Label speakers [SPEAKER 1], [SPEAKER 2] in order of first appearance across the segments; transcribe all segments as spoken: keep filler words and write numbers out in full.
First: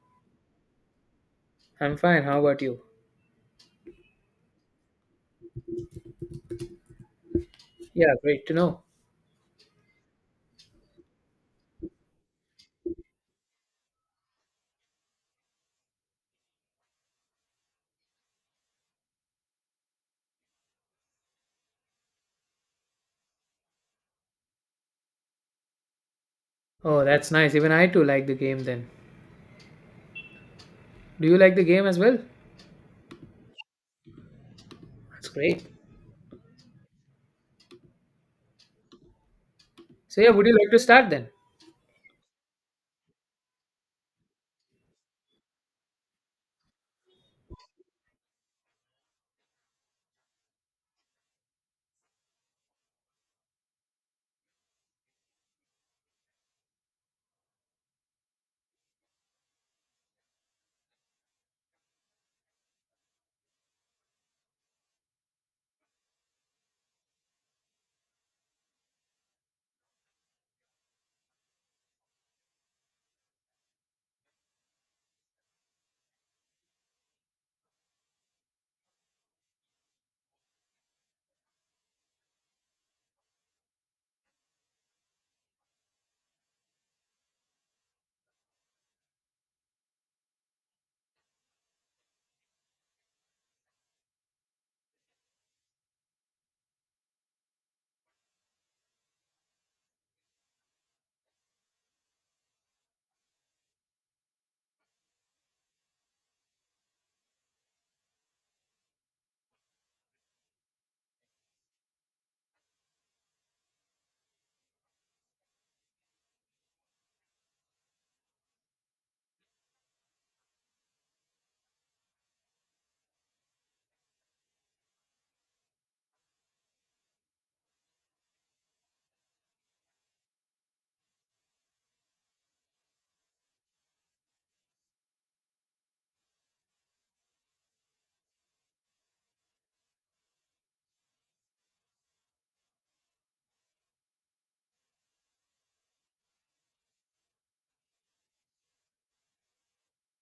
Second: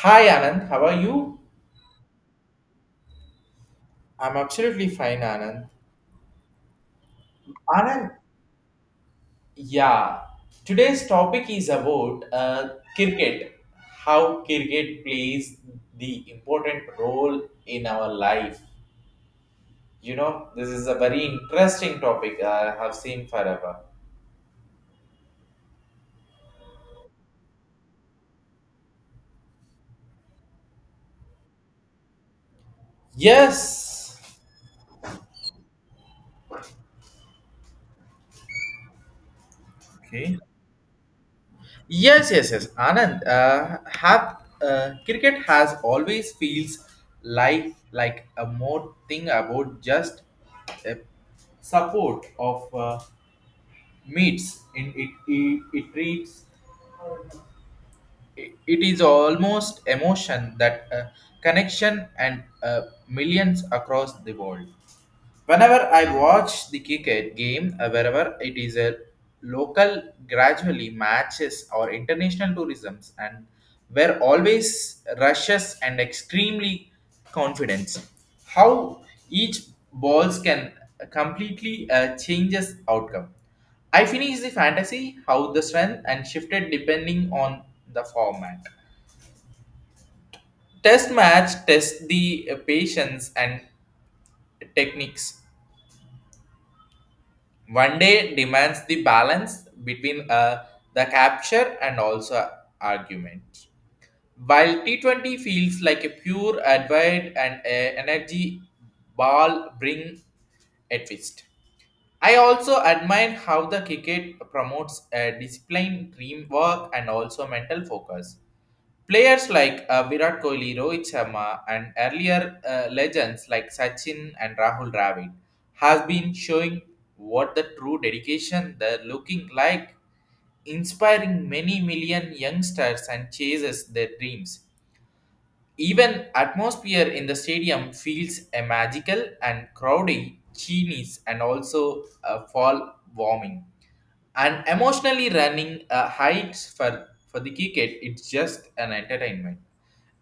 [SPEAKER 1] Hi Anand, how are you?
[SPEAKER 2] I'm fine. How about you?
[SPEAKER 1] I'm absolutely fine, Anand. Anand,
[SPEAKER 2] Yeah, great to know.
[SPEAKER 1] yeah. Today's topic is about uh, cricket. How cricket plays the important role in our life. You know, this is a very interesting topic I have seen forever.
[SPEAKER 2] Oh, that's nice. Even I too like the game then. Do you like the game as well?
[SPEAKER 1] Yes.
[SPEAKER 2] That's great. So, yeah,
[SPEAKER 1] Okay.
[SPEAKER 2] would you like to start then?
[SPEAKER 1] Yes, yes, yes. Anand, uh, have uh, cricket has always feels like like a more thing about just a support of uh, meets. In it, it, it treats it, it is almost emotion that uh, connection and uh, millions across the world. Whenever I watch the cricket game, uh, wherever it is a local gradually matches or international tourisms and were always rushes and extremely confidence. How each balls can completely uh, changes outcome. I finished the fantasy how the strength and shifted depending on the format. Test match test the uh, patience and techniques. One day demands the balance between uh, the capture and also argument. While T twenty feels like a pure advert and a energy ball bring a twist. I also admire how the cricket promotes a discipline, teamwork, and also mental focus. Players like uh, Virat Kohli, Rohit Sharma, and earlier uh, legends like Sachin and Rahul Dravid has been showing what the true dedication they're looking like, inspiring many million youngsters and chases their dreams. Even atmosphere in the stadium feels a magical and crowdy, genies and also a fall warming. And emotionally running uh, heights for, for the cricket, it's just an entertainment.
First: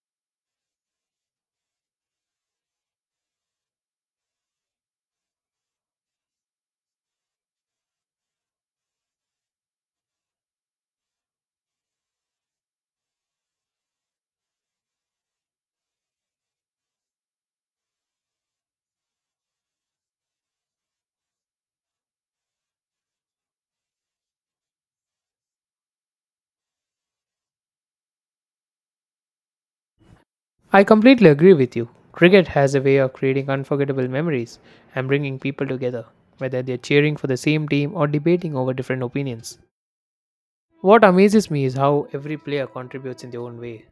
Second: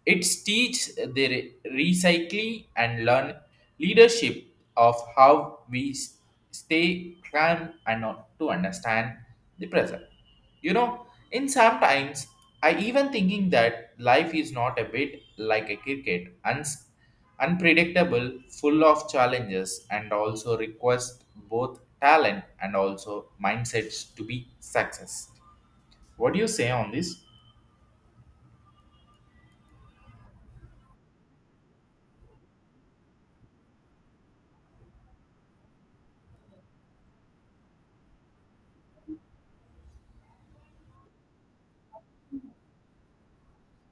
[SPEAKER 1] It's teach their recycling and learn leadership of how we s- stay calm and not to understand the present. You know, in sometimes I even thinking that life is not a bit like a cricket, uns- unpredictable, full of challenges, and also request both talent and also mindsets to be success. What do you say on this?
[SPEAKER 2] I completely agree with you. Cricket has a way of creating unforgettable memories and bringing people together, whether they're cheering for the same team or debating over different opinions. What amazes me is how every player contributes in their own way,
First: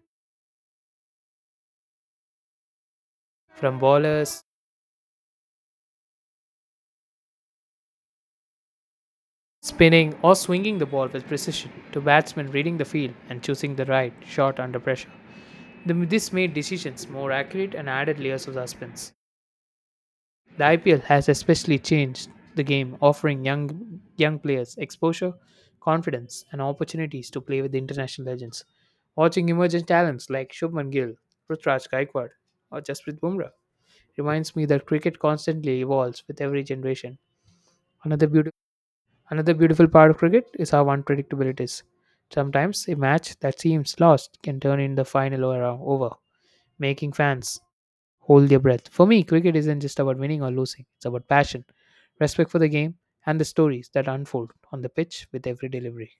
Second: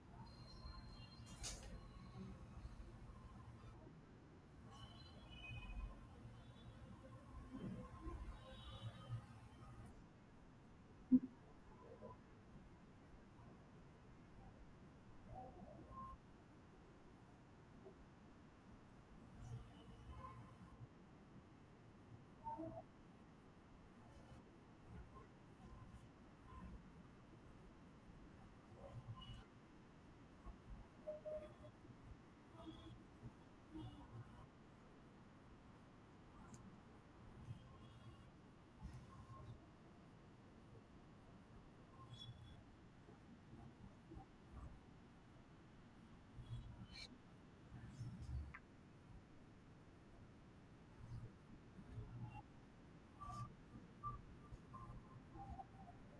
[SPEAKER 2] from bowlers spinning or swinging the ball with precision to batsmen reading the field and choosing the right shot under pressure. The, this made decisions more accurate and added layers of suspense. The I P L has especially changed the game, offering young young players exposure, confidence, and opportunities to play with the international legends. Watching emerging talents like Shubman Gill, Prithviraj Gaikwad, or Jasprit Bumrah reminds me that cricket constantly evolves with every generation. Another beautiful another beautiful part of cricket is how unpredictable it is. Sometimes a match that seems lost can turn in the final over, over making fans hold their breath. For me, cricket isn't just about winning or losing, it's about passion, respect for the game, and the stories that unfold on the pitch with every delivery.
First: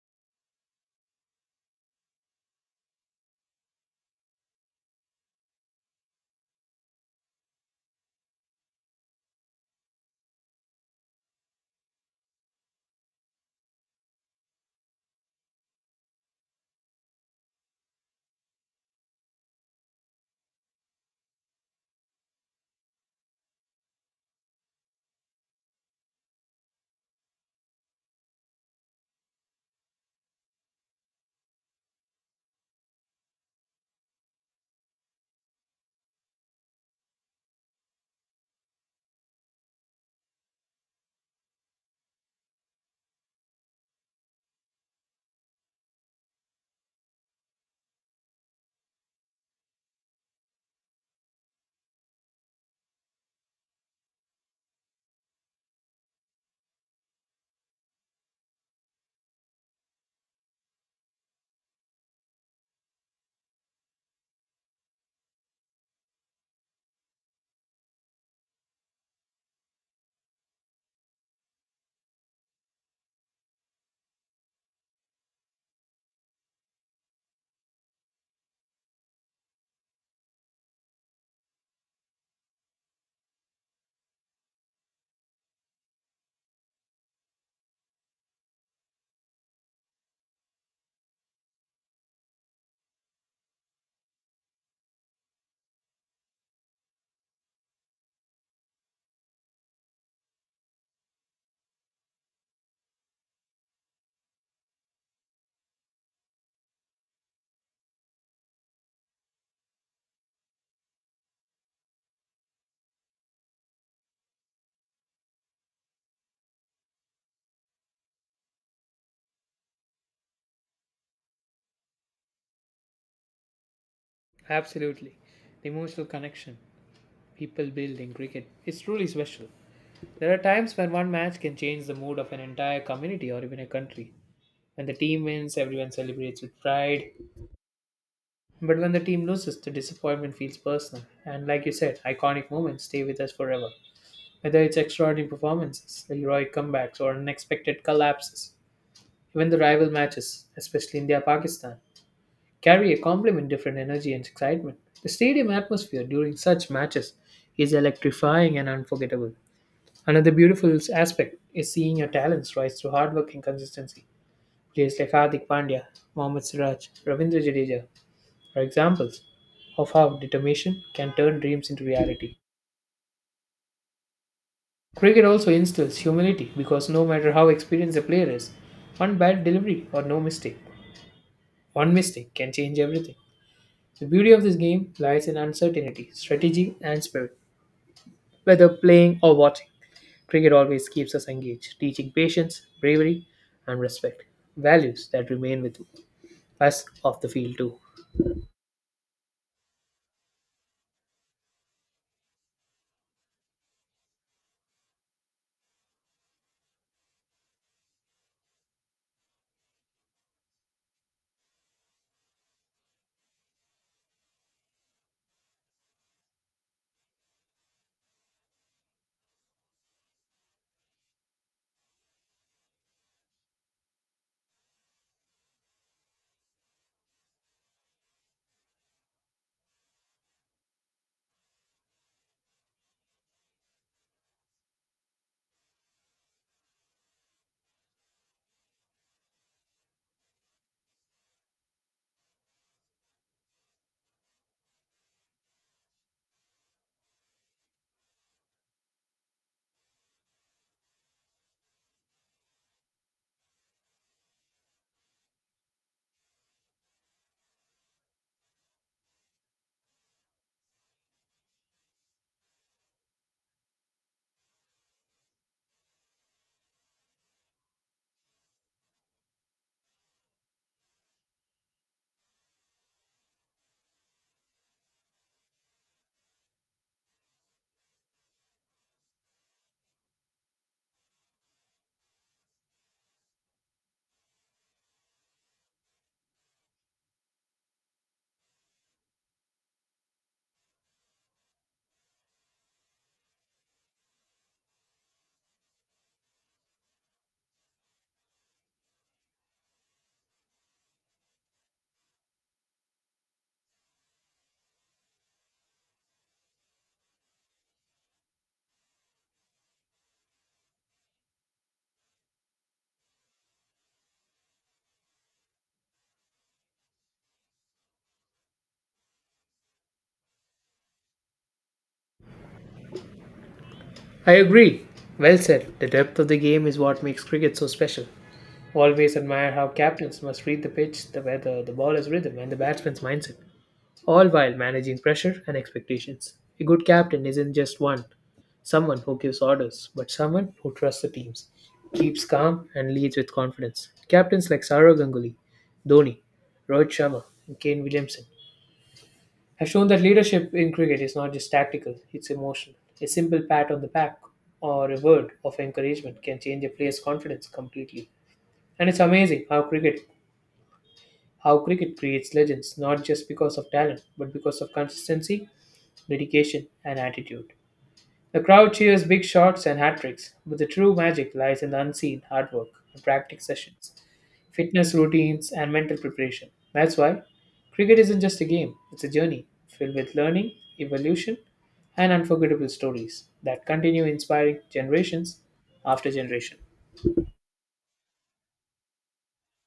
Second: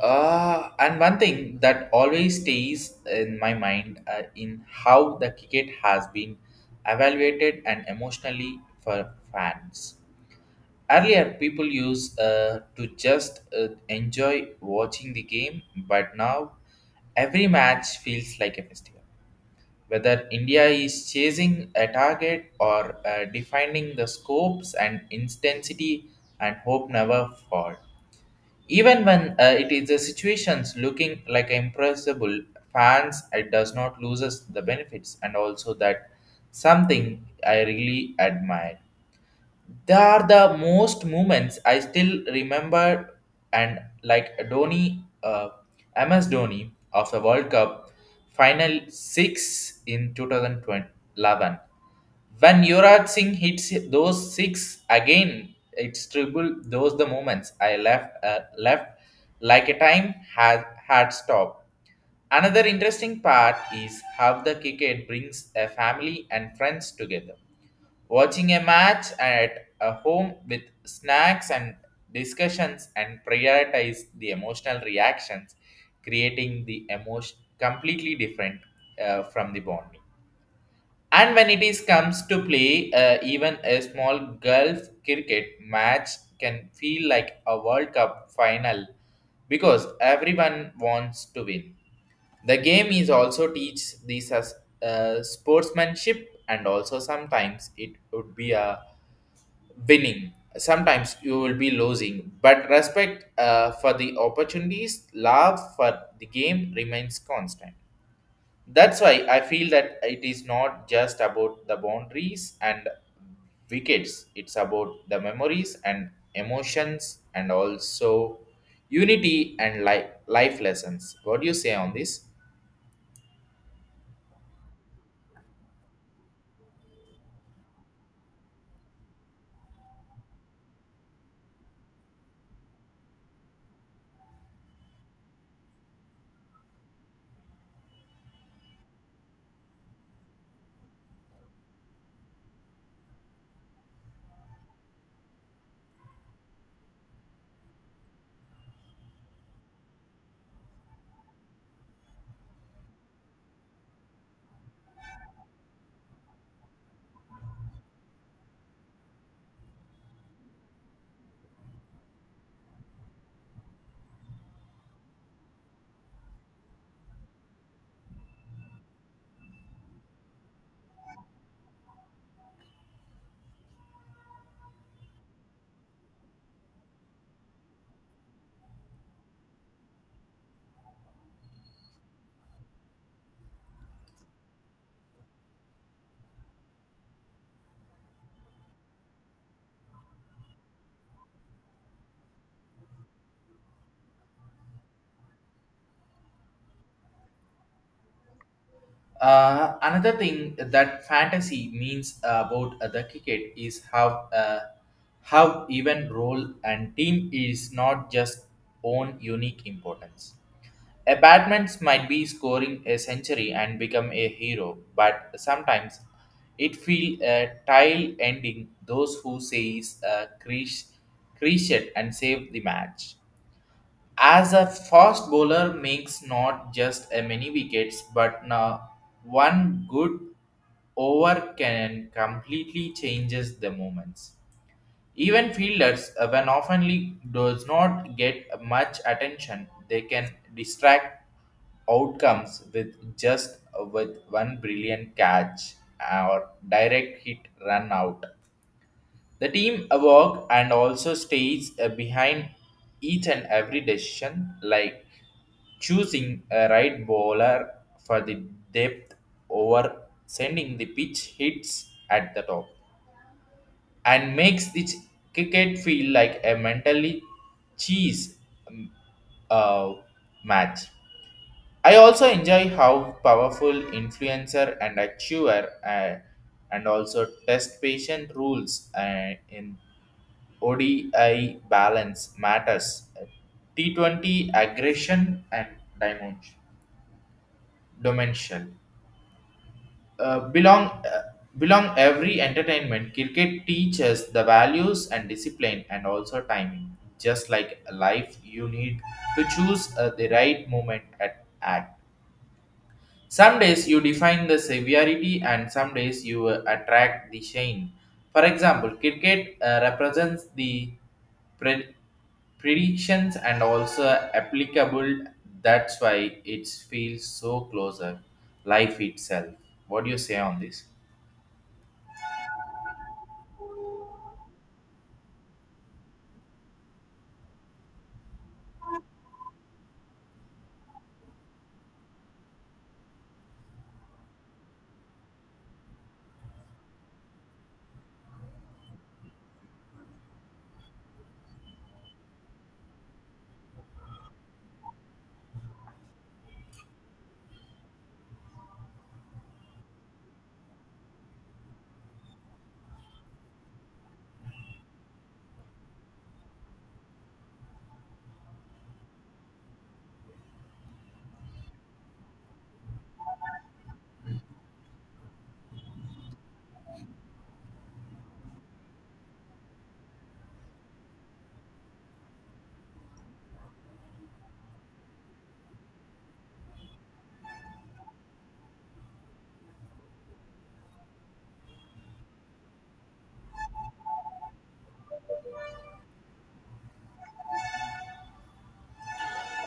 [SPEAKER 1] Uh, and one thing that always stays in my mind uh, in how the cricket has been evaluated and emotionally for fans. Earlier, people used uh, to just uh, enjoy watching the game, but now every match feels like a festival. Whether India is chasing a target or uh, defining the scopes and intensity and hope never fall even when uh, it is the situations looking like impossible, fans it does not loses the benefits and also that something I really admire. They are the most moments I still remember, and like Dhoni, uh, M S Dhoni of the World Cup final six in two thousand eleven. When Yuvraj Singh hits those six again, it's triple those the moments I left uh, left like a time had had stopped. Another interesting part is how the cricket brings a family and friends together. Watching a match at a home with snacks and discussions and prioritize the emotional reactions, creating the emotion completely different uh, from the bonding. And when it is comes to play, uh, even a small golf cricket match can feel like a World Cup final because everyone wants to win. The game is also teach these as uh, sportsmanship, and also sometimes it would be a winning. Sometimes you will be losing, but respect uh, for the opportunities, love for the game remains constant. That's why I feel that it is not just about the boundaries and wickets, it's about the memories and emotions and also unity and life, life lessons. What do you say on this?
[SPEAKER 2] Absolutely. The emotional connection people build in cricket is truly special. There are times when one match can change the mood of an entire community or even a country. When the team wins, everyone celebrates with pride. But when the team loses, the disappointment feels personal. And like you said, iconic moments stay with us forever. Whether it's extraordinary performances, heroic comebacks, or unexpected collapses, even the rival matches, especially India Pakistan, carry a complement different energy and excitement. The stadium atmosphere during such matches is electrifying and unforgettable. Another beautiful aspect is seeing your talents rise through hard work and consistency. Players like Hardik Pandya, Mohammad Siraj, Ravindra Jadeja, are examples of how determination can turn dreams into reality. Cricket also instills humility because no matter how experienced a player is, one bad delivery or no mistake, one mistake can change everything. The beauty of this game lies in uncertainty, strategy, and spirit. Whether playing or watching, cricket always keeps us engaged, teaching patience, bravery, and respect, values that remain with us off the field too.
[SPEAKER 1] Uh, another thing that fantasy means about uh, the cricket is how uh, how even role and team is not just own unique importance. A batsman might be scoring a century and become a hero, but sometimes it feels a tile ending those who says uh, crease, crease it and save the match. As a fast bowler makes not just a many wickets, but now one good over can completely changes the moments. Even fielders, uh, when oftenly does not get much attention, they can distract outcomes with just uh, with one brilliant catch uh, or direct hit run out. The team uh, work and also stays uh, behind each and every decision, like choosing a right bowler for the depth over sending the pitch hits at the top and makes its cricket feel like a mentally cheese um, uh, match. I also enjoy how powerful influencer and achiever uh, and also test patient rules uh, in O D I balance matters. T twenty aggression and dimension. dimension. uh, belong uh, belong every entertainment cricket teaches the values and discipline and also timing, just like life. You need to choose uh, the right moment at act. Some days you define the severity and some days you uh, attract the shame. For example, cricket uh, represents the pred- predictions and also applicable. That's why it feels so closer life itself. What do you say on this?
[SPEAKER 2] I agree. Well said. The depth of the game is what makes cricket so special. Always admire how captains must read the pitch, the weather, the baller's rhythm, and the batsman's mindset, all while managing pressure and expectations. A good captain isn't just one, someone who gives orders, but someone who trusts the teams, keeps calm, and leads with confidence. Captains like Saurav Ganguly, Dhoni, Rohit Sharma, and Kane Williamson has shown that leadership in cricket is not just tactical, it's emotional. A simple pat on the back or a word of encouragement can change a player's confidence completely. And it's amazing how cricket how cricket creates legends not just because of talent but because of consistency, dedication and attitude. The crowd cheers big shots and hat tricks, but the true magic lies in the unseen hard work and practice sessions, fitness routines, and mental preparation. That's why cricket isn't just a game, it's a journey filled with learning, evolution, and unforgettable stories that continue inspiring generations after generation.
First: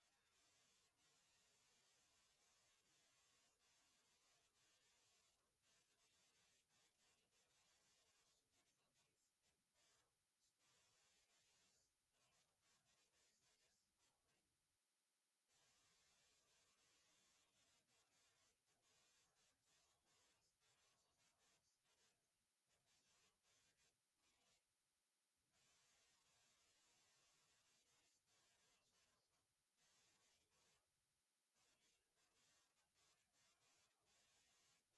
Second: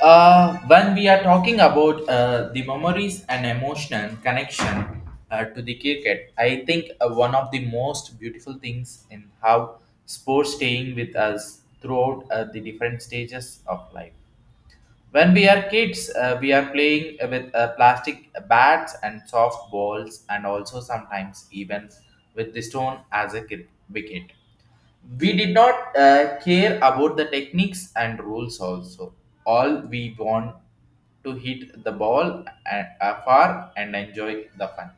[SPEAKER 1] Uh, when we are talking about uh, the memories and emotional connection uh, to the cricket, I think uh, one of the most beautiful things in how sports staying with us throughout uh, the different stages of life. When we are kids, uh, we are playing with uh, plastic bats and soft balls, and also sometimes even with the stone as a cri- wicket. We did not uh, care about the techniques and rules also all we want to hit the ball a- uh, far and enjoy the fun.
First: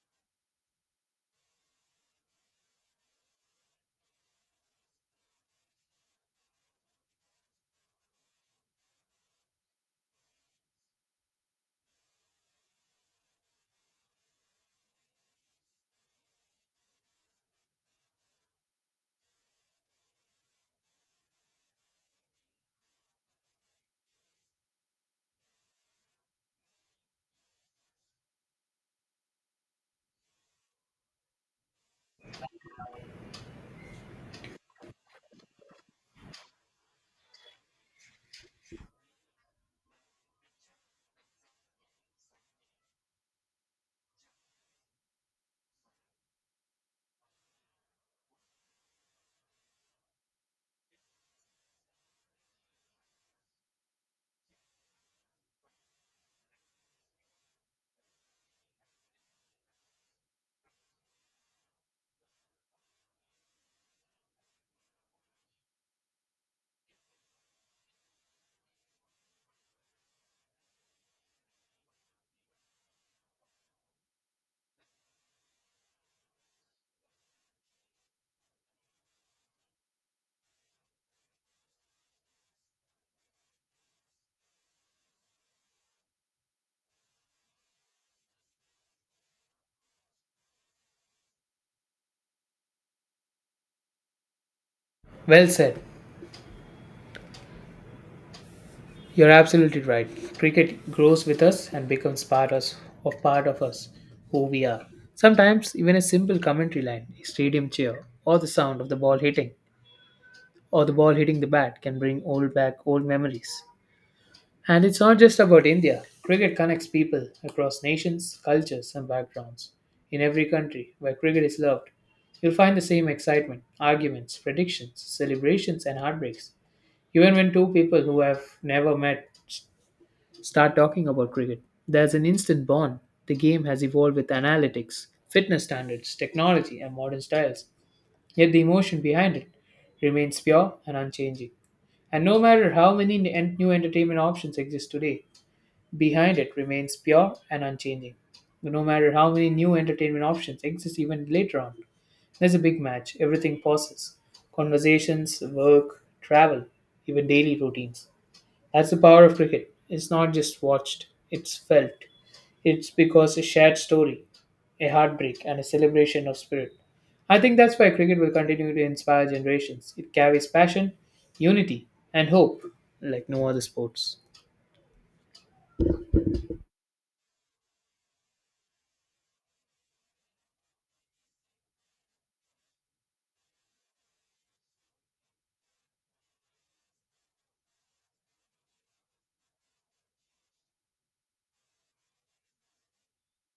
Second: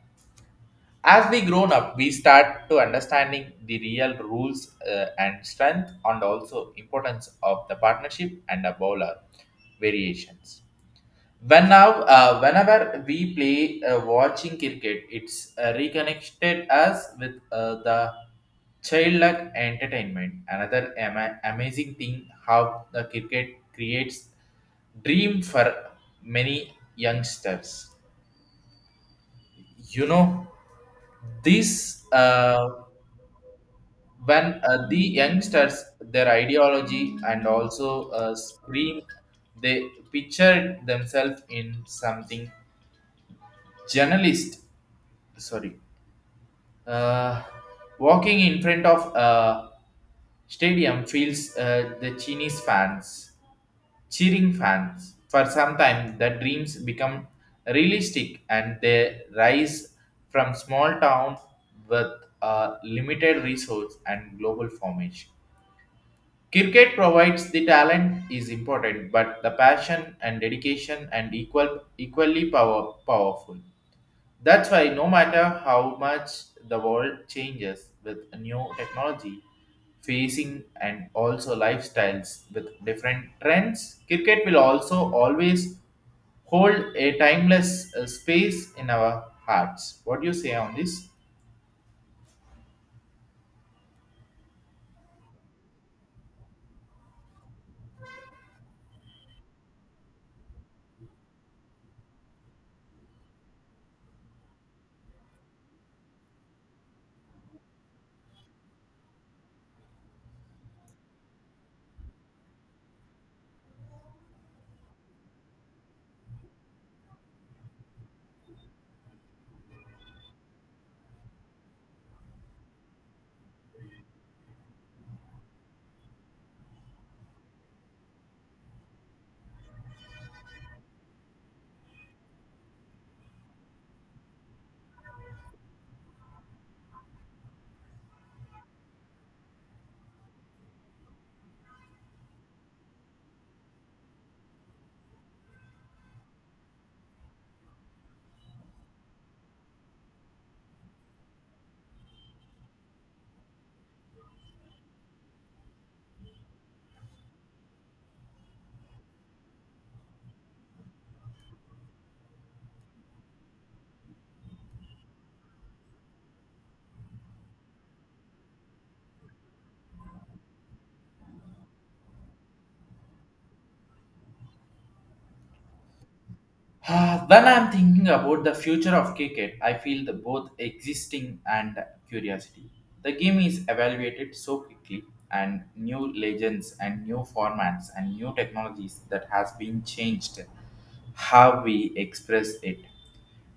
[SPEAKER 1] As we grown up, we start to understanding the real rules uh, and strength and also importance of the partnership and the bowler variations. When now uh, whenever we play uh, watching cricket, it's uh, reconnected us with uh, the childlike entertainment. Another ama- amazing thing how the cricket creates dream for many youngsters. You know, this uh, when uh, the youngsters their ideology and also uh, scream they picture themselves in something journalist, sorry, uh, walking in front of a stadium feels uh, the chinese fans cheering fans for some time. The dreams become realistic and they rise from small town with a limited resource and global formation. Cricket provides the talent is important but the passion and dedication and equal equally power, powerful. That's why, no matter how much the world changes with new technology, facing and also lifestyles with different trends, cricket will also always hold a timeless uh, space in our hearts. What do you say on this?
[SPEAKER 2] Well said. You're absolutely right. Cricket grows with us and becomes part us of part of us, who we are. Sometimes even a simple commentary line, a stadium cheer, or the sound of the ball hitting, or the ball hitting the bat can bring old back old memories. And it's not just about India. Cricket connects people across nations, cultures, and backgrounds. In every country where cricket is loved, you'll find the same excitement, arguments, predictions, celebrations, and heartbreaks. Even when two people who have never met s- start talking about cricket, there's an instant bond. The game has evolved with analytics, fitness standards, technology, and modern styles. Yet the emotion behind it remains pure and unchanging. And no matter how many n- new entertainment options exist today, behind it remains pure and unchanging, no matter how many new entertainment options exist even later on. There's a big match, everything pauses: conversations, work, travel, even daily routines. That's the power of cricket. It's not just watched, it's felt. It's because a shared story, a heartbreak, and a celebration of spirit. I think that's why cricket will continue to inspire generations. It carries passion, unity, and hope like no other sports.
[SPEAKER 1] Ah, when I'm thinking about the future of cricket, I feel the both existing and curiosity. The game is evaluated so quickly, and new legends and new formats and new technologies that has been changed how we express it.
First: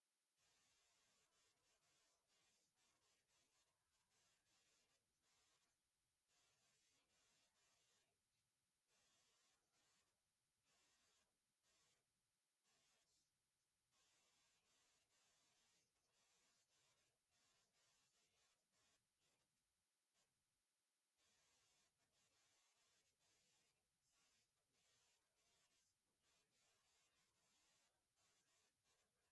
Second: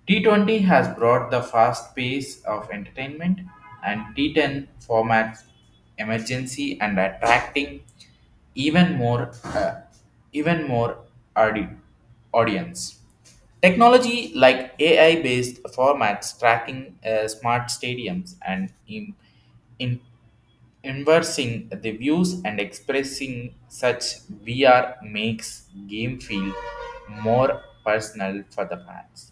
[SPEAKER 1] T twenty has brought the fast pace of entertainment and T ten formats emergency and attracting even more uh, even more audi- audience. Technology like A I based formats tracking uh, smart stadiums and in, in inversing the views and expressing such V R makes game feel more personal for the fans.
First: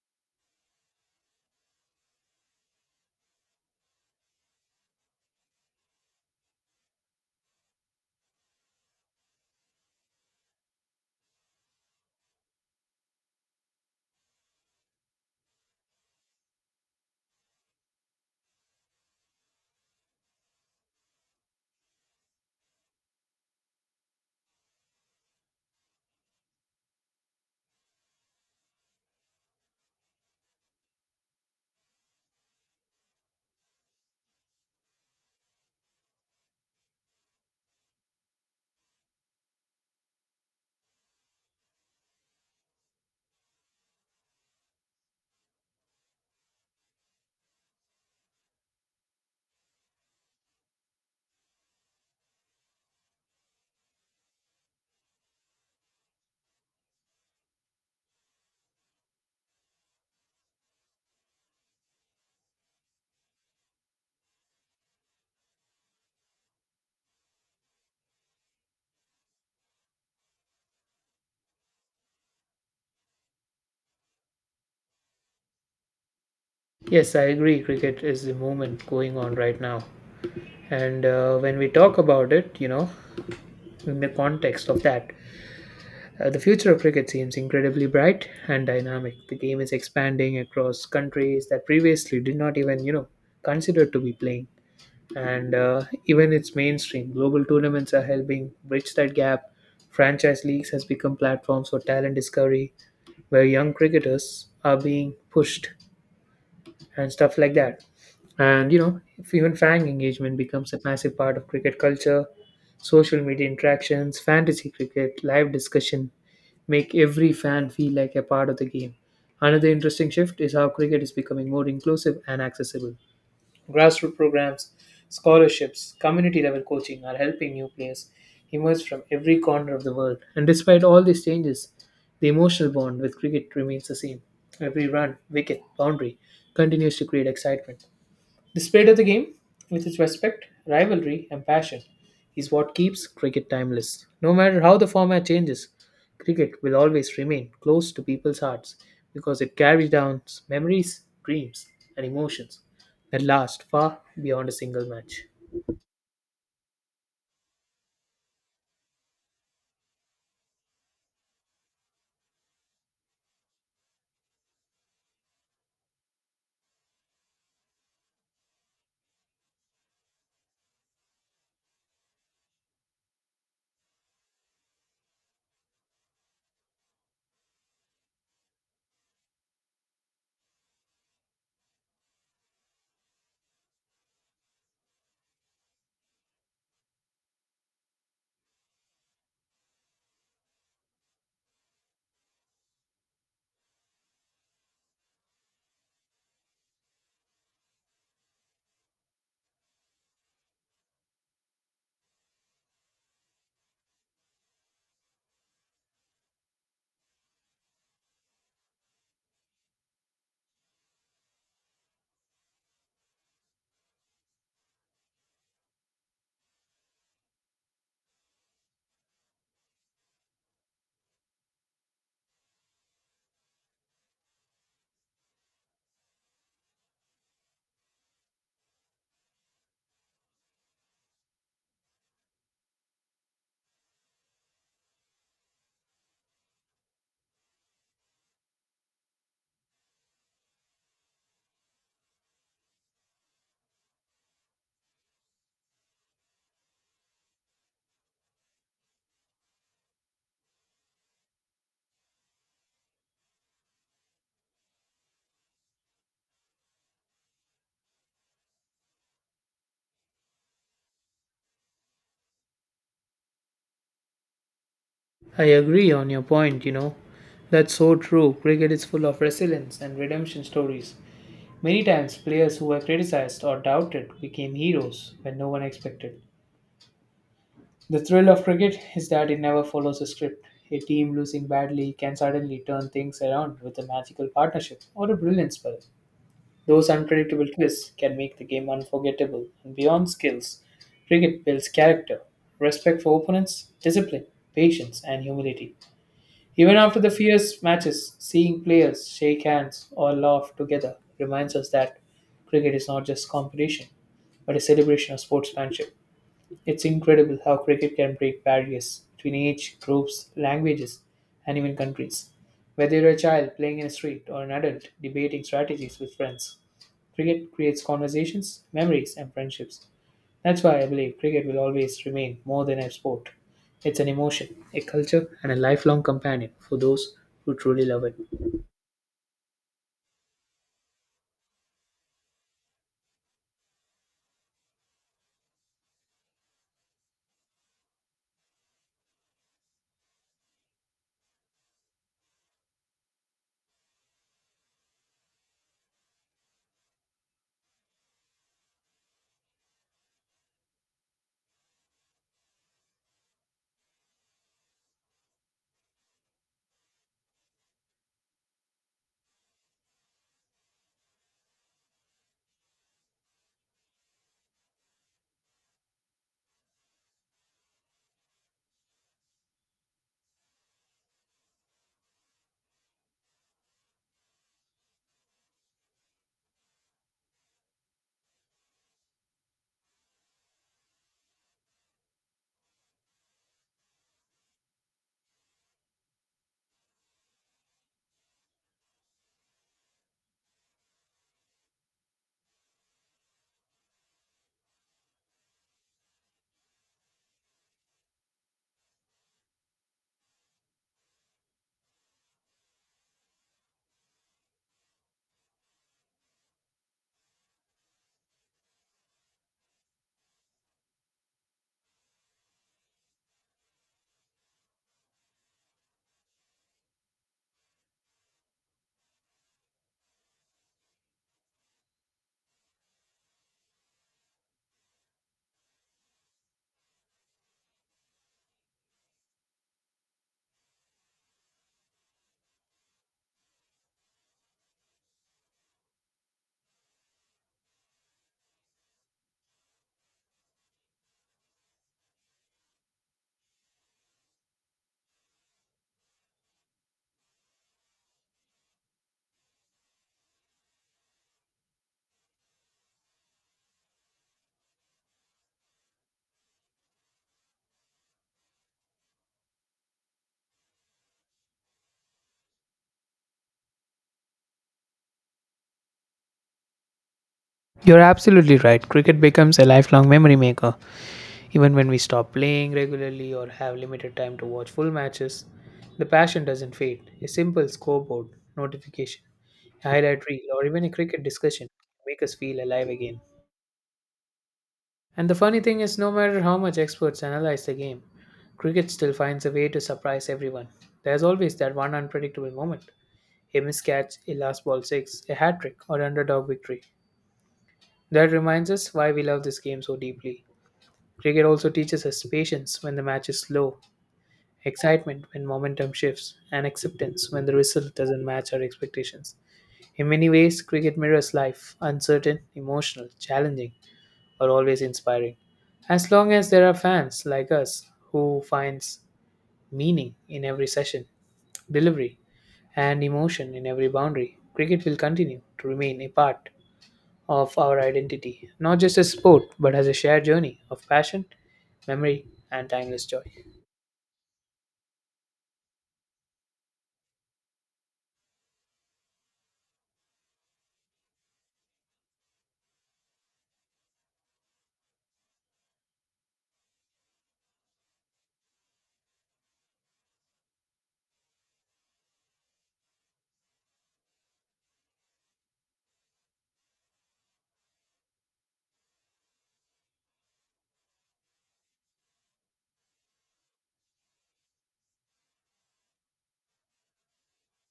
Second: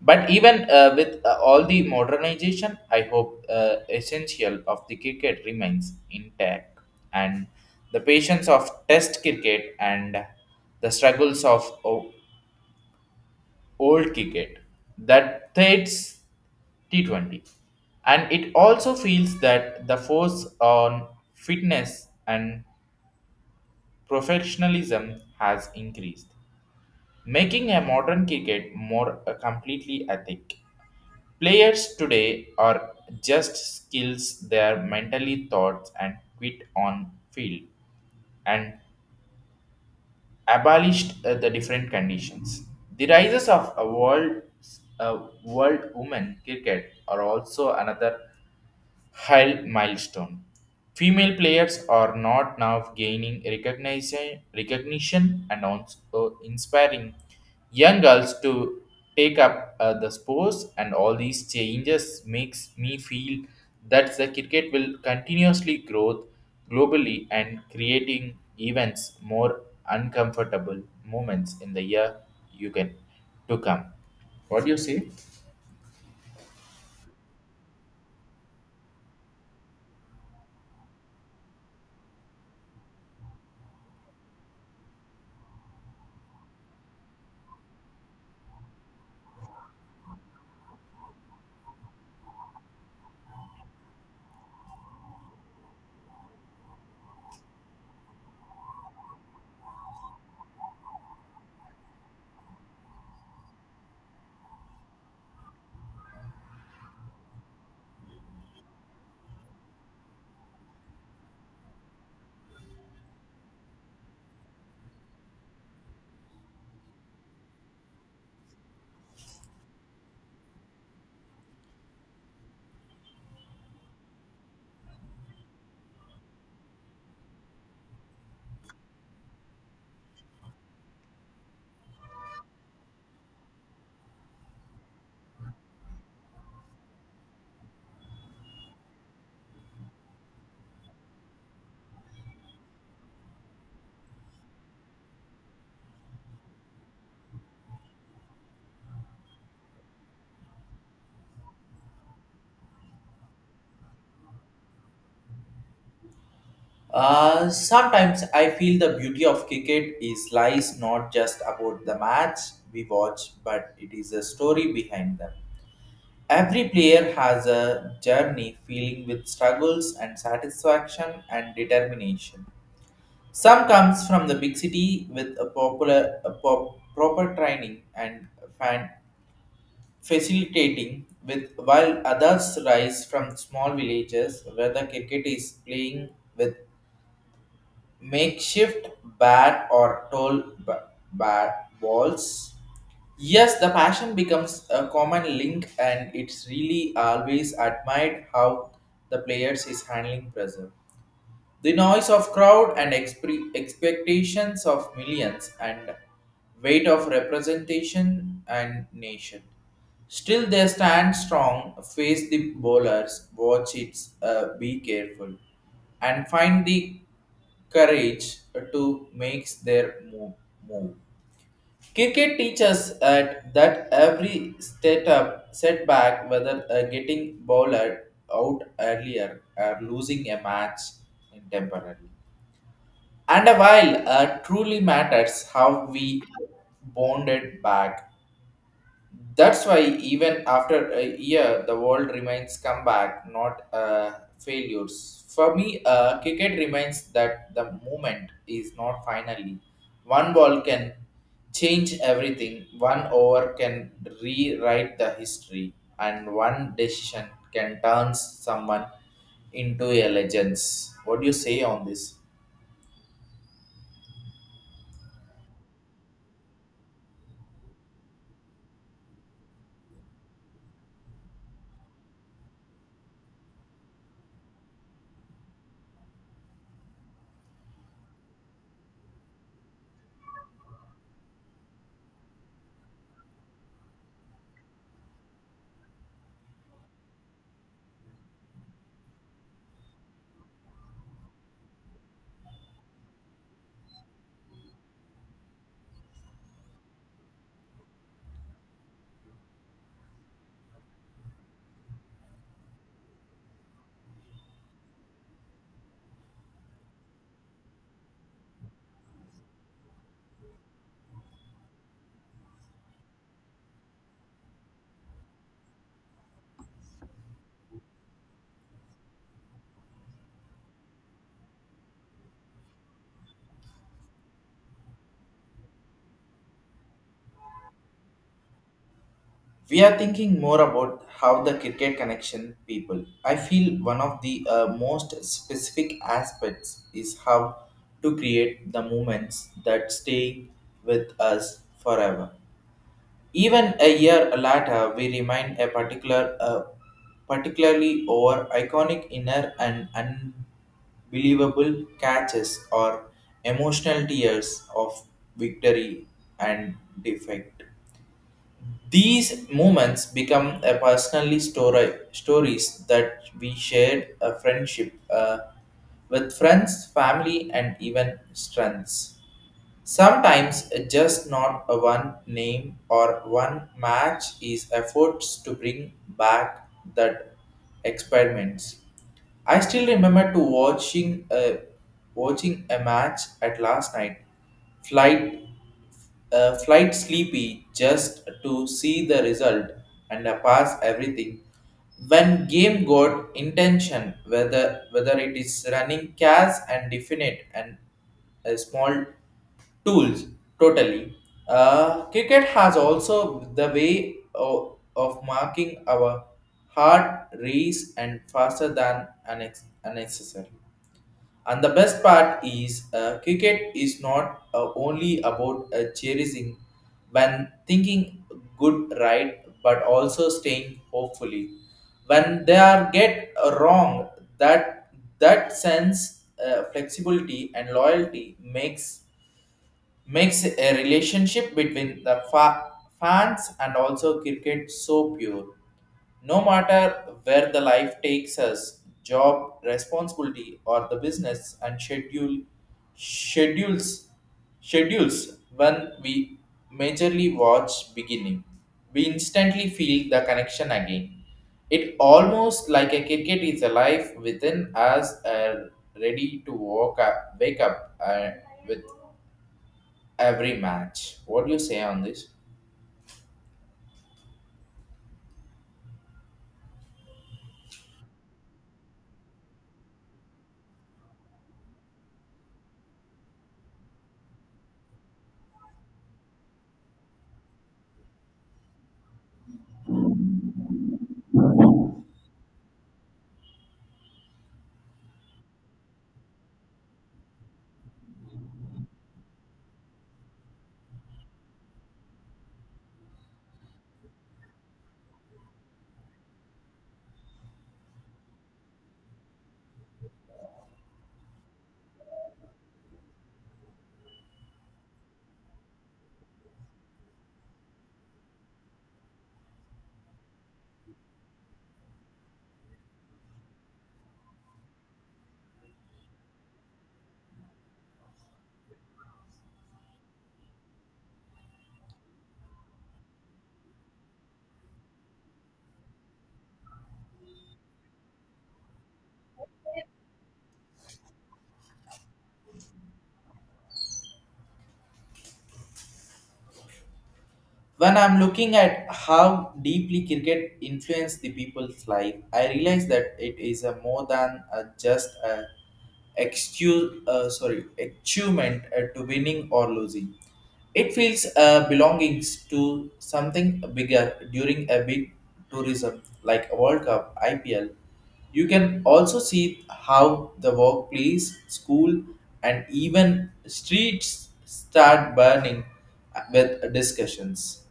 [SPEAKER 1] But even uh, with uh, all the modernization, I hope uh, essential of the cricket remains intact, and the patience of Test cricket and the struggles of o- old cricket that threats T twenty, and it also feels that the force on fitness and professionalism has increased, making a modern cricket more uh, completely ethic. Players today are just skills their mentally thoughts and quit on field and abolished uh, the different conditions. The rises of a world uh, world women cricket are also another high milestone. Female players are not now gaining recognition, recognition and also inspiring young girls to take up uh, the sports and all these changes makes me feel that the cricket will continuously grow globally and creating events more uncomfortable moments in the year you can to come. What do you say?
[SPEAKER 2] Yes, I agree. Cricket is the movement going on right now. And uh, when we talk about it, you know, in the context of that, uh, the future of cricket seems incredibly bright and dynamic. The game is expanding across countries that previously did not even, you know, consider to be playing. And uh, even its mainstream global tournaments are helping bridge that gap. Franchise leagues has become platforms for talent discovery, where young cricketers are being pushed and stuff like that. And you know, if even fan engagement becomes a massive part of cricket culture, social media interactions, fantasy cricket, live discussion make every fan feel like a part of the game. Another interesting shift is how cricket is becoming more inclusive and accessible. Grassroots programs, scholarships, community level coaching are helping new players emerge from every corner of the world. And despite all these changes, the emotional bond with cricket remains the same. Every run, wicket, boundary continues to create excitement. The spirit of the game, with its respect, rivalry, and passion, is what keeps cricket timeless. No matter how the format changes, cricket will always remain close to people's hearts because it carries down memories, dreams, and emotions that last far beyond a single match.
[SPEAKER 1] Uh, sometimes I feel the beauty of cricket is lies not just about the match we watch, but it is a story behind them. Every player has a journey feeling with struggles and satisfaction and determination. Some comes from the big city with a popular a pop, proper training and fan facilitating with while others rise from small villages where the cricket is playing with makeshift bat or toll b- bat balls. Yes, the passion becomes a common link, and it's really always admired how the players is handling pressure. The noise of crowd and expre- expectations of millions and weight of representation and nation. Still they stand strong, face the bowlers, watch it, uh, be careful, and find the courage to make their move. move. Cricket teaches at that every setup setback, whether uh, getting bowler out earlier or losing a match temporarily, and a while uh, truly matters how we bonded back. That's why even after a year, the world remains comeback, not uh, failures. For me, uh, cricket remains that the moment is not finally. One ball can change everything. One over can rewrite the history, and one decision can turn someone into a legend. What do you say on this?
[SPEAKER 2] I agree on your point, you know. That's so true. Cricket is full of resilience and redemption stories. Many times, players who were criticized or doubted became heroes when no one expected. The thrill of cricket is that it never follows a script. A team losing badly can suddenly turn things around with a magical partnership or a brilliant spell. Those unpredictable twists can make the game unforgettable, and beyond skills, cricket builds character, respect for opponents, discipline, patience, and humility. Even after the fierce matches, seeing players shake hands or laugh together reminds us that cricket is not just competition, but a celebration of sportsmanship. It's incredible how cricket can break barriers between age, groups, languages, and even countries. Whether you're a child playing in a street or an adult debating strategies with friends, cricket creates conversations, memories, and friendships. That's why I believe cricket will always remain more than a sport. It's an emotion, a culture, and a lifelong companion for those who truly love it.
[SPEAKER 1] We are thinking more about how the cricket connection people. I feel one of the uh, most specific aspects is how to create the moments that stay with us forever. Even a year later, we remind a particular, uh, particularly over iconic inner and unbelievable catches or emotional tears of victory and defeat. These moments become a personally story, stories that we shared a friendship uh, with friends, family, and even strengths. Sometimes uh, just not a one name or one match is efforts to bring back that experiments. I still remember to watching a watching a match at last night flight a flight sleepy just to see the result and a pass everything. When game got intention, whether whether it is running cas and definite and a small tools totally. Uh, cricket has also the way of, of marking our heart race and faster than an unnecessary. And the best part is, uh, cricket is not uh, only about uh, cherishing when thinking good right, but also staying hopefully. When they are get uh, wrong, that that sense uh, flexibility and loyalty makes makes a relationship between the fa- fans and also cricket so pure. No matter where the life takes us, job, responsibility, or the business and schedule schedules schedules when we majorly watch beginning, we instantly feel the connection again. It almost like a cricket is alive within us, uh, ready to walk up, wake up uh, with every match. What do you say on this?
[SPEAKER 2] You're absolutely right. Cricket becomes a lifelong memory maker. Even when we stop playing regularly or have limited time to watch full matches, the passion doesn't fade. A simple scoreboard, notification, a highlight reel, or even a cricket discussion can make us feel alive again. And the funny thing is, no matter how much experts analyze the game, cricket still finds a way to surprise everyone. There's always that one unpredictable moment, a miscatch, a last ball six, a hat trick, or underdog victory. That reminds us why we love this game so deeply. Cricket also teaches us patience when the match is slow, excitement when momentum shifts, and acceptance when the result doesn't match our expectations. In many ways, cricket mirrors life: uncertain, emotional, challenging, but always inspiring. As long as there are fans like us who finds meaning in every session, delivery, and emotion in every boundary, cricket will continue to remain a part of our identity, not just as sport, but as a shared journey of passion, memory, and timeless joy.
[SPEAKER 1] When I'm looking at how deeply cricket influenced the people's life, I realize that it is a more than a, just a excuse, uh, sorry, achievement uh, to winning or losing. It feels uh, belongings to something bigger during a big tourism like World Cup, I P L. You can also see how the workplace, school, and even streets start burning with discussions.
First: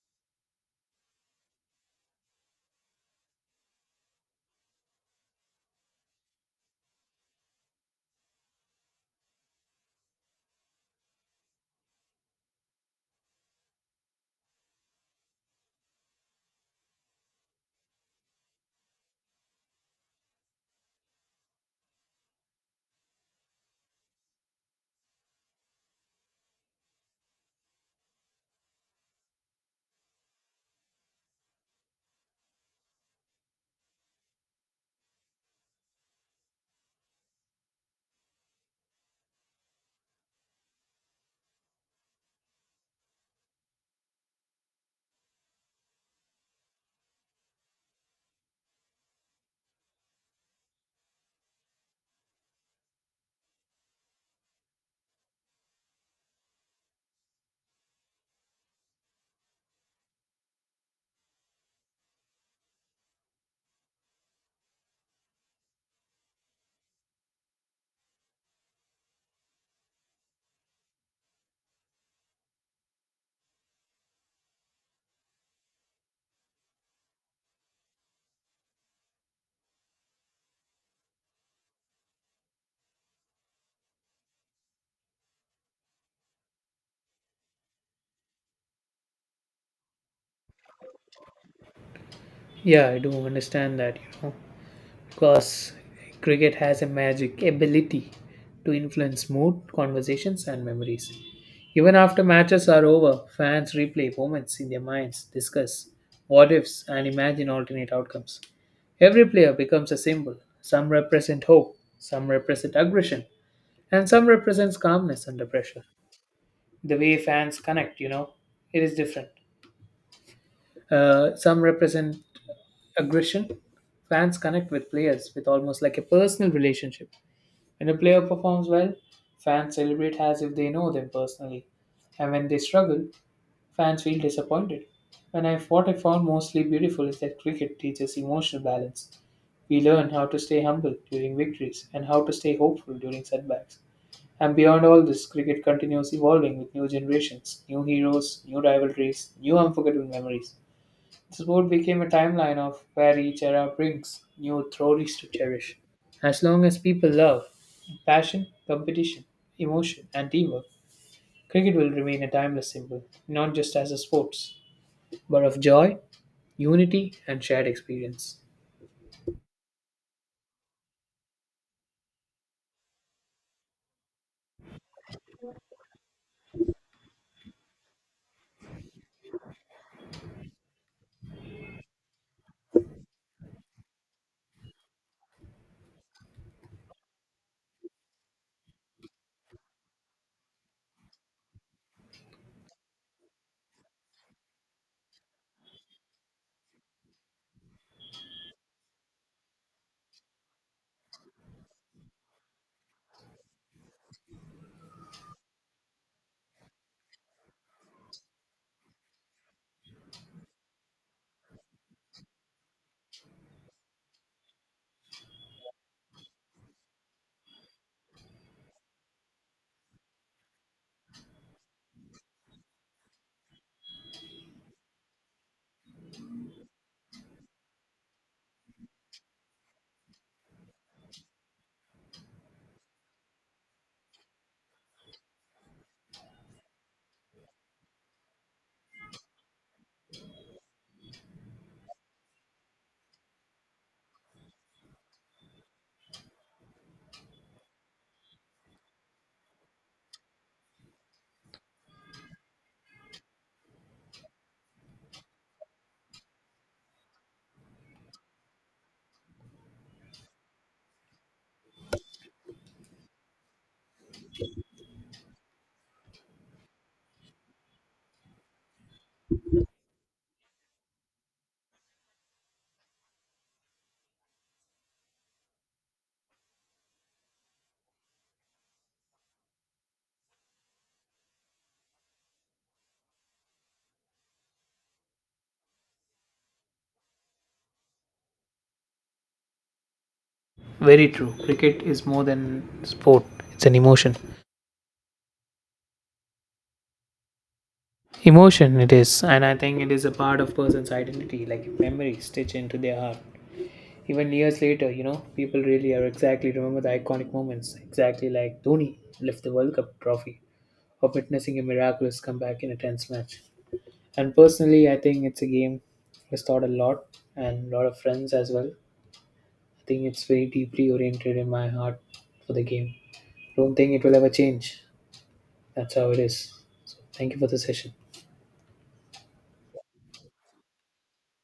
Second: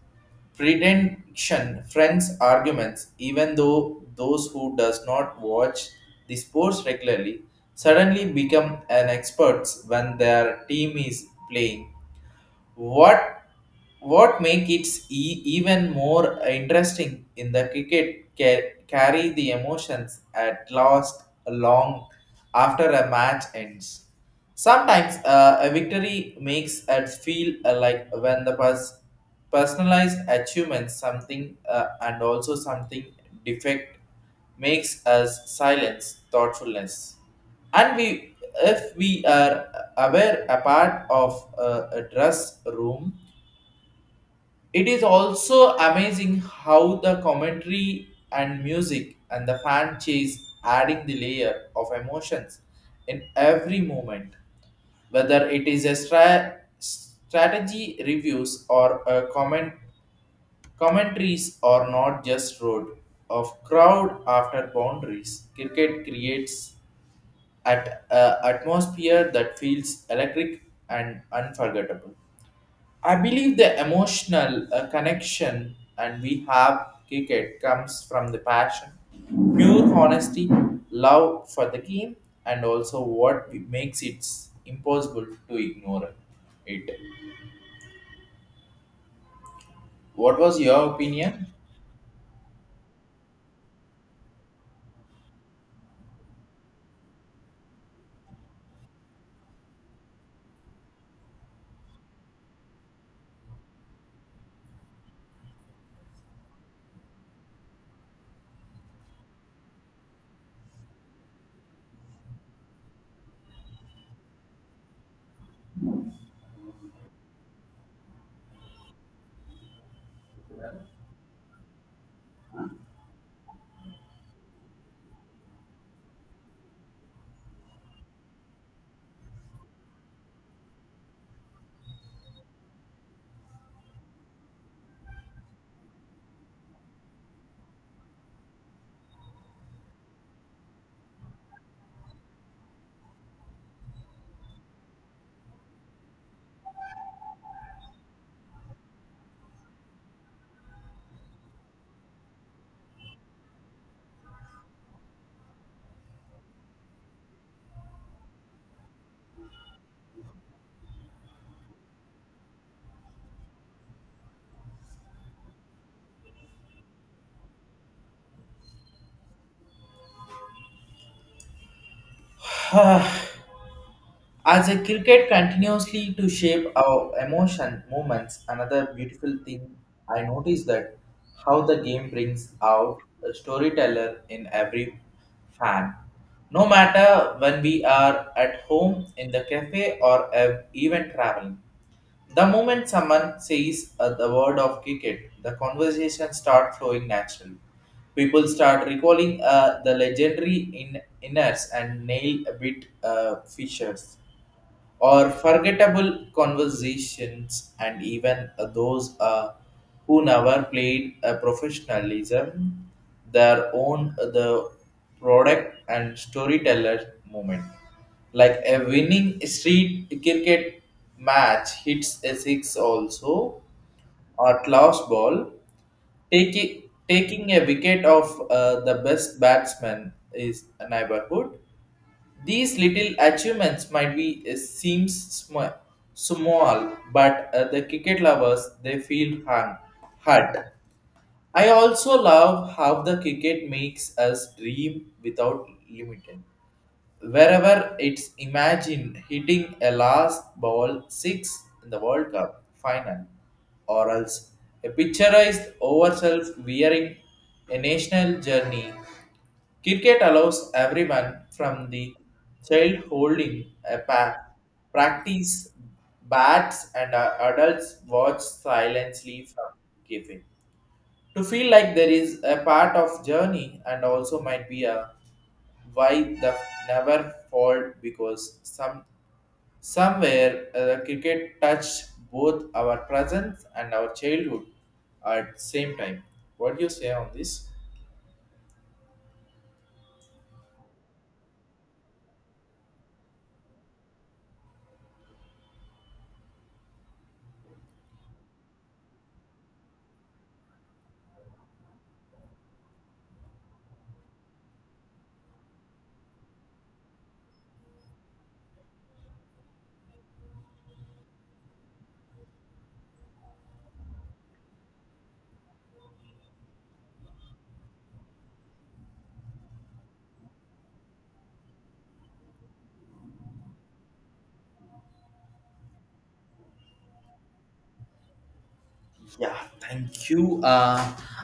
[SPEAKER 1] Pretension, friends' arguments, even though those who does not watch the sports regularly suddenly become an experts when their team is playing what what make it e- even more interesting in the cricket ca- carry the emotions at last long after a match ends. Sometimes uh, a victory makes us feel uh, like when the pers- personalized achievements something uh, and also something defect makes us silence, thoughtfulness. And we, if we are aware a part of a, a dress room, it is also amazing how the commentary and music and the fan chase adding the layer of emotions in every moment whether it is a stra- strategy reviews or a comment. Commentaries are not just road of crowd after boundaries. Cricket creates at a atmosphere that feels electric and unforgettable. I believe the emotional uh, connection and we have cricket comes from the passion, pure honesty, love for the game, and also what makes it impossible to ignore it. What was your opinion?
[SPEAKER 2] Yeah, I do understand that, you know. Because cricket has a magic ability to influence mood, conversations, and memories. Even after matches are over, fans replay moments in their minds, discuss what ifs, and imagine alternate outcomes. Every player becomes a symbol. Some represent hope, some represent aggression, and some represents calmness under pressure. The way fans connect, you know, it is different. Uh, some represent aggression. Fans connect with players with almost like a personal relationship. When a player performs well, fans celebrate as if they know them personally. And when they struggle, fans feel disappointed. When I, what I found mostly beautiful is that cricket teaches emotional balance. We learn how to stay humble during victories and how to stay hopeful during setbacks. And beyond all this, cricket continues evolving with new generations, new heroes, new rivalries, new unforgettable memories. This board became a timeline of where each era brings new theories to cherish. As long as people love passion, competition, emotion, and teamwork, cricket will remain a timeless symbol, not just as a sport, but of joy, unity, and shared experience.
[SPEAKER 1] As a cricket continuously to shape our emotion movements, another beautiful thing I noticed that how the game brings out a storyteller in every fan. No matter when we are at home, in the cafe, or uh, even traveling, the moment someone says uh, the word of cricket, the conversation start flowing naturally. People start recalling uh, the legendary in- inners and nail bit uh, fishers or forgettable conversations and even uh, those uh, who never played a professionalism their own uh, the product and storyteller moment like a winning street cricket match hits a six also or last ball taking taking a wicket of uh, the best batsman is a neighborhood these little achievements might be uh, seems sm- small, but uh, the cricket lovers they feel hung, hurt. I also love how the cricket makes us dream without limiting. Wherever it's imagined hitting a last ball six in the World Cup final, or else a picturized overself wearing a national journey. Cricket allows everyone from the child holding a pack, practice bats and uh, adults watch silently from giving. To feel like there is a part of journey and also might be a why the never fall because some somewhere uh, the cricket touched both our presence and our childhood at same time. What do you say on this?
[SPEAKER 2] Very true. Cricket is more than sport. It's an emotion. Emotion it is, and I think it is a part of person's identity, like memories stitched into their heart. Even years later, you know, people really are exactly remember the iconic moments, exactly like Dhoni left the World Cup trophy or witnessing a miraculous comeback in a tense match. And personally, I think it's a game that's taught a lot and a lot of friends as well. I think it's very deeply oriented in my heart for the game. Don't think it will ever change. That's how it is. So thank you for the session.
[SPEAKER 1] Yeah, thank you. Uh,